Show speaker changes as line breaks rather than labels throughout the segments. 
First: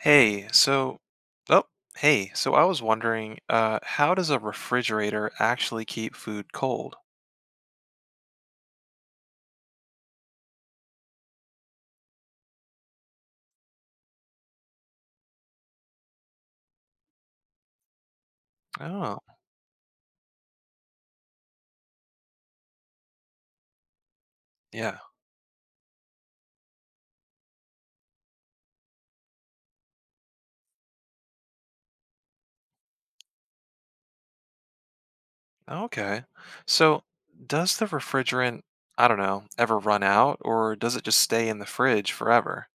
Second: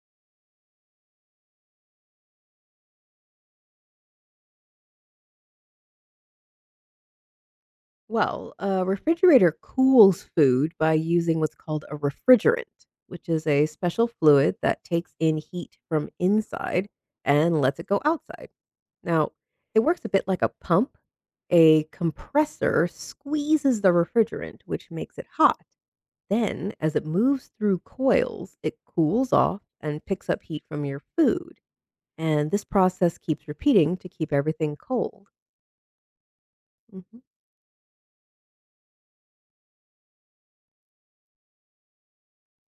Hey, so, oh, hey, so I was wondering, how does a refrigerator actually keep food cold?
Well, a refrigerator cools food by using what's called a refrigerant, which is a special fluid that takes in heat from inside and lets it go outside.
Oh,
Now, it works a bit like a pump. A compressor squeezes the refrigerant, which
yeah.
makes it hot. Then, as it moves through coils, it cools off and picks up heat from your food. And this process keeps repeating to keep everything cold.
Okay. So,
Mhm.
does the refrigerant, I don't know, ever run out, or does it just stay in the fridge forever?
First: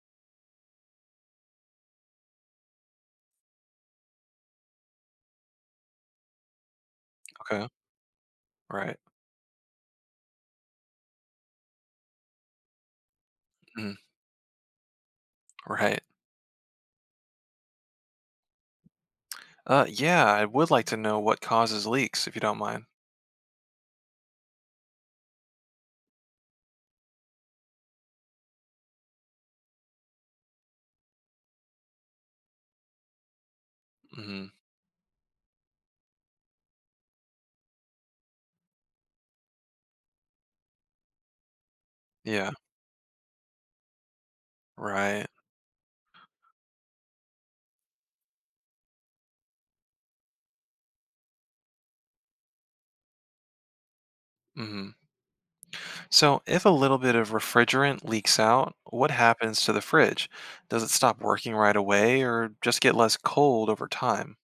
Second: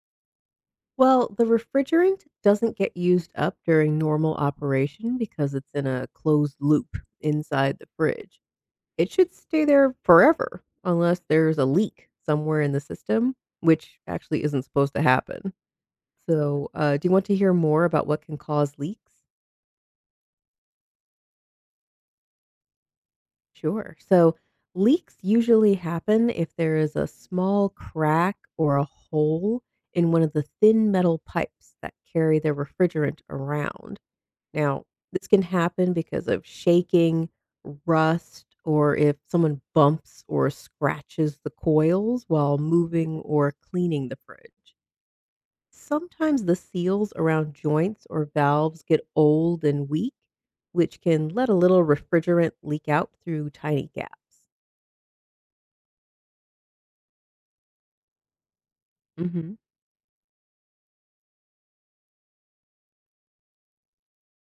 Well, the refrigerant doesn't get used up during normal operation because it's in a closed loop
Okay.
inside the fridge.
Right.
It should stay there forever unless there's a leak somewhere in the system,
Mm,
which actually isn't supposed to happen.
right.
So, do you want to hear more about what can cause leaks?
Yeah, I would like to know what causes leaks, if you don't mind.
Sure. So, leaks usually happen if there is a small crack or a hole in one of the thin metal pipes that carry the refrigerant around.
Hmm.
Now, this can happen because of shaking, rust, or if someone bumps or scratches the coils
Yeah.
while moving or cleaning the fridge.
Right.
Sometimes the seals around joints or valves get old and weak, which can let a little refrigerant leak out through tiny gaps.
Mhm. So, if a little bit of refrigerant leaks out, what
Hmm.
happens to the fridge? Does it stop working right away or just get less cold over time?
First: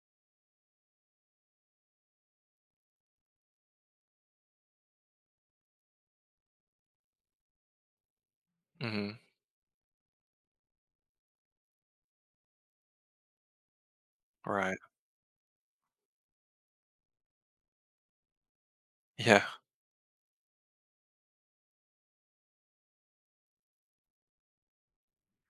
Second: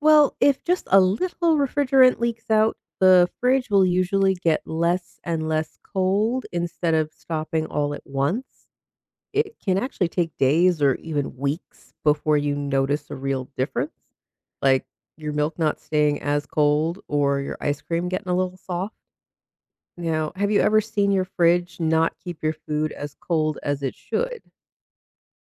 Well, if just a little refrigerant leaks out, the fridge will usually get less and less cold instead of stopping all at once.
Hmm.
It can actually take days or even weeks before you notice a real difference,
Right.
like your milk not staying as cold or your ice cream getting a little soft.
Yeah.
Now, have you ever seen your fridge not keep your food as cold as it should?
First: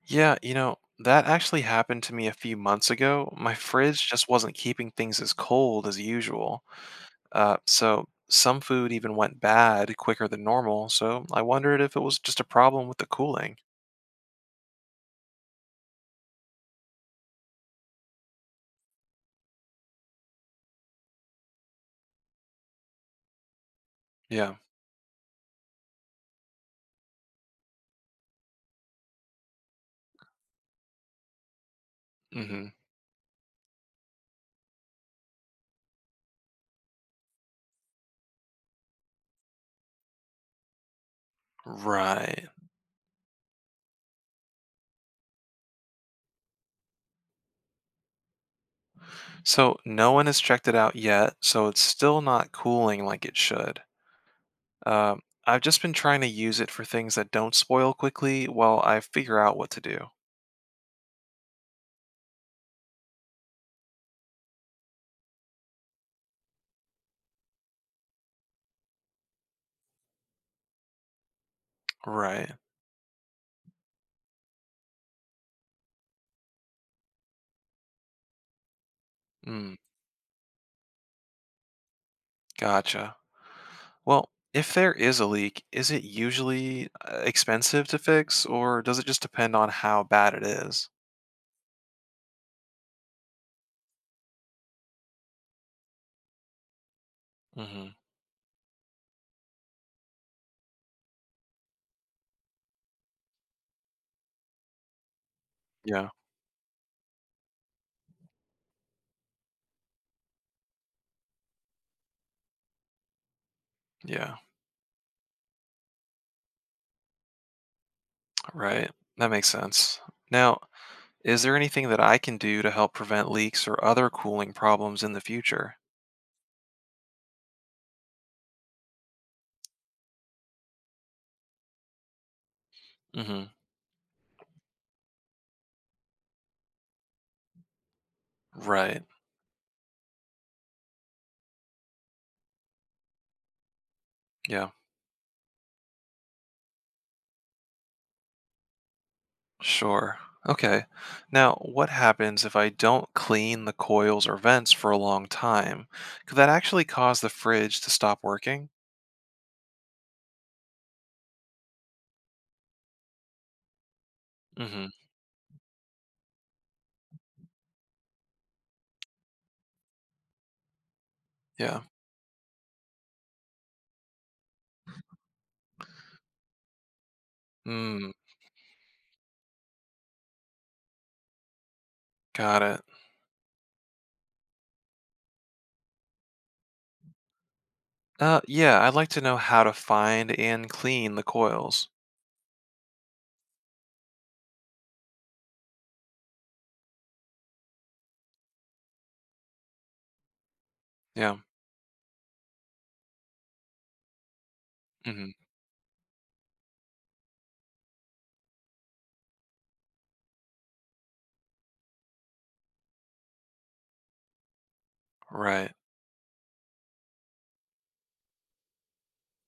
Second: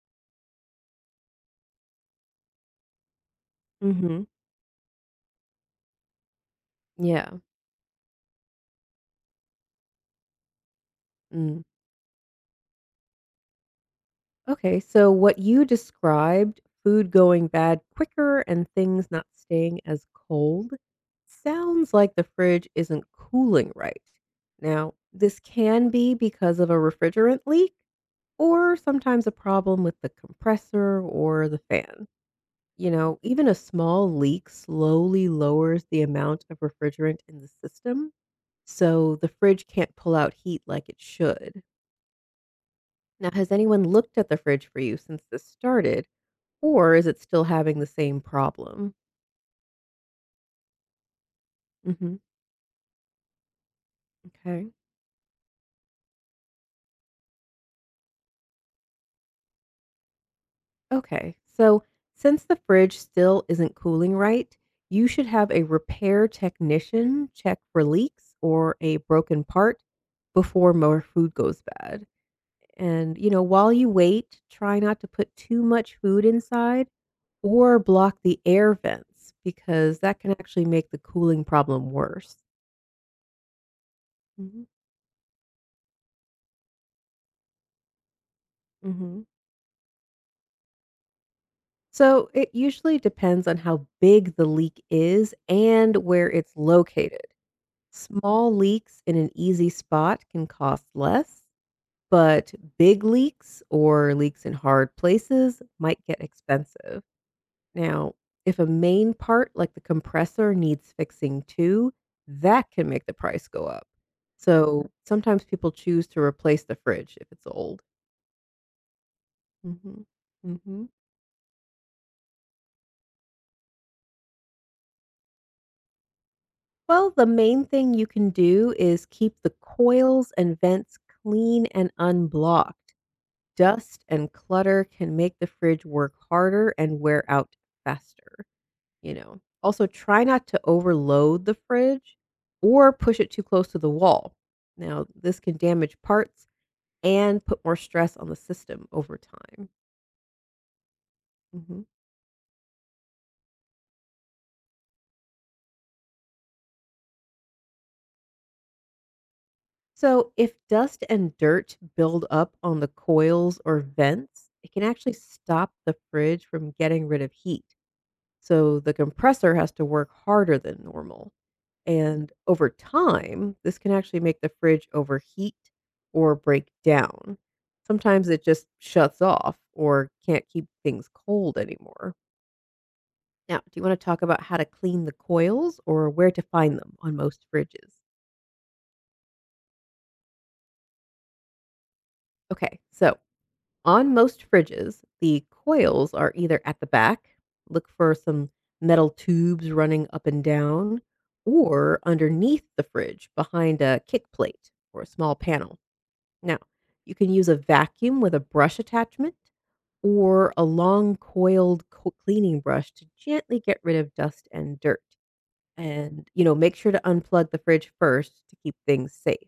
Yeah, that actually happened to me a few months ago. My fridge
Mm-hmm.
just wasn't keeping things as cold as usual.
Yeah.
So, some food even went bad quicker than normal. So, I
Mm.
wondered if it was just a problem with the cooling.
Okay, so what you described, food going bad quicker and things not staying as cold, sounds like the fridge isn't cooling right.
Yeah.
Now, this can be because of a refrigerant leak or sometimes a problem with the compressor or the fan.
Hmm.
Even a small leak slowly lowers the amount of refrigerant in the system, so the fridge can't pull out heat like it should.
Right.
Now, has anyone looked at the fridge for you since this started, or is it still having the same problem?
So no one has checked it out yet, so it's
hmm
still not cooling like it should.
Okay.
Um, I've just been trying to use it for things that don't spoil quickly while I figure out what to do.
Okay. So, since the fridge still isn't cooling right, you should have a repair technician check for leaks or a broken part before more food goes bad.
Right.
And, while you wait, try not to put too much food inside or block the air vents
Mm,
because that can actually make the cooling problem worse.
gotcha. Well,
hmm
if there is a leak, is it usually expensive to fix, or does it
hmm
just depend on how bad it is?
So it usually depends on how big the leak is and where it's located.
Mm-hmm.
Small leaks in an easy spot can cost less, but big leaks or leaks in hard places might
Yeah.
get expensive. Now, if a main part like the compressor needs fixing too, that can make the price go up.
Yeah.
So sometimes people choose to replace the fridge if it's old.
Right. That makes sense.
hmm
Now,
hmm
is there anything that I can do to help prevent leaks or other cooling problems in the future?
Well, the main thing you can do is keep the coils and vents clean and unblocked.
Mm-hmm.
Dust and clutter can make the fridge work harder and wear out faster,
Right.
Also, try not to overload the fridge or push it too close to the wall.
Yeah.
Now, this can damage parts and put more stress on the system over time.
Sure. Okay. Now,
Mm-hmm.
what happens if I don't clean the coils or vents for a long time? Could that actually cause the fridge to stop working?
So, if dust and dirt build up on the coils or vents, it can
Mm-hmm.
actually stop the fridge from getting rid of heat. So, the compressor has to work harder than normal.
Yeah.
And over time, this can actually make the fridge overheat or break down.
Mm,
Sometimes it just shuts off or can't keep things cold anymore.
got it.
Now, do you want to talk about how to clean the coils or where to find them on most fridges?
Yeah, I'd like to know how to find and clean the coils.
Okay, so on most fridges, the coils are either at the back, look for some metal tubes running up and down,
Yeah.
or underneath the fridge behind a kick plate or a
Mm-hmm.
small panel. Now, you can use a vacuum with a brush attachment or a long coiled cleaning brush to gently get rid of dust and dirt.
Right.
And, make sure to unplug the fridge first to keep things safe.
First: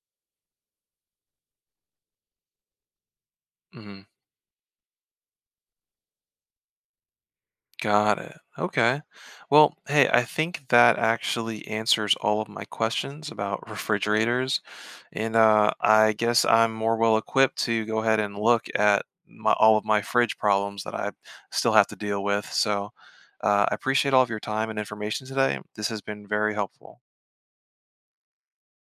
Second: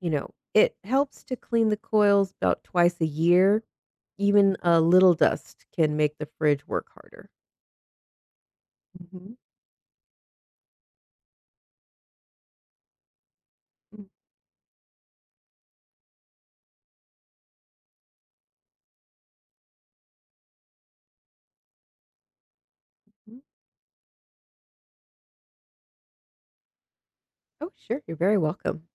It helps to clean the coils about twice a year.
Mm-hmm.
Even a little dust can make the fridge work harder.
Got it. Okay.
Mhm,
Well, hey, I think that actually answers all of my questions about refrigerators. And I guess I'm more well equipped to go ahead and look at all of my fridge problems that I still have to deal with. So
mhm.
I appreciate all of your time and information today. This has been very helpful.
Oh, sure. You're very welcome.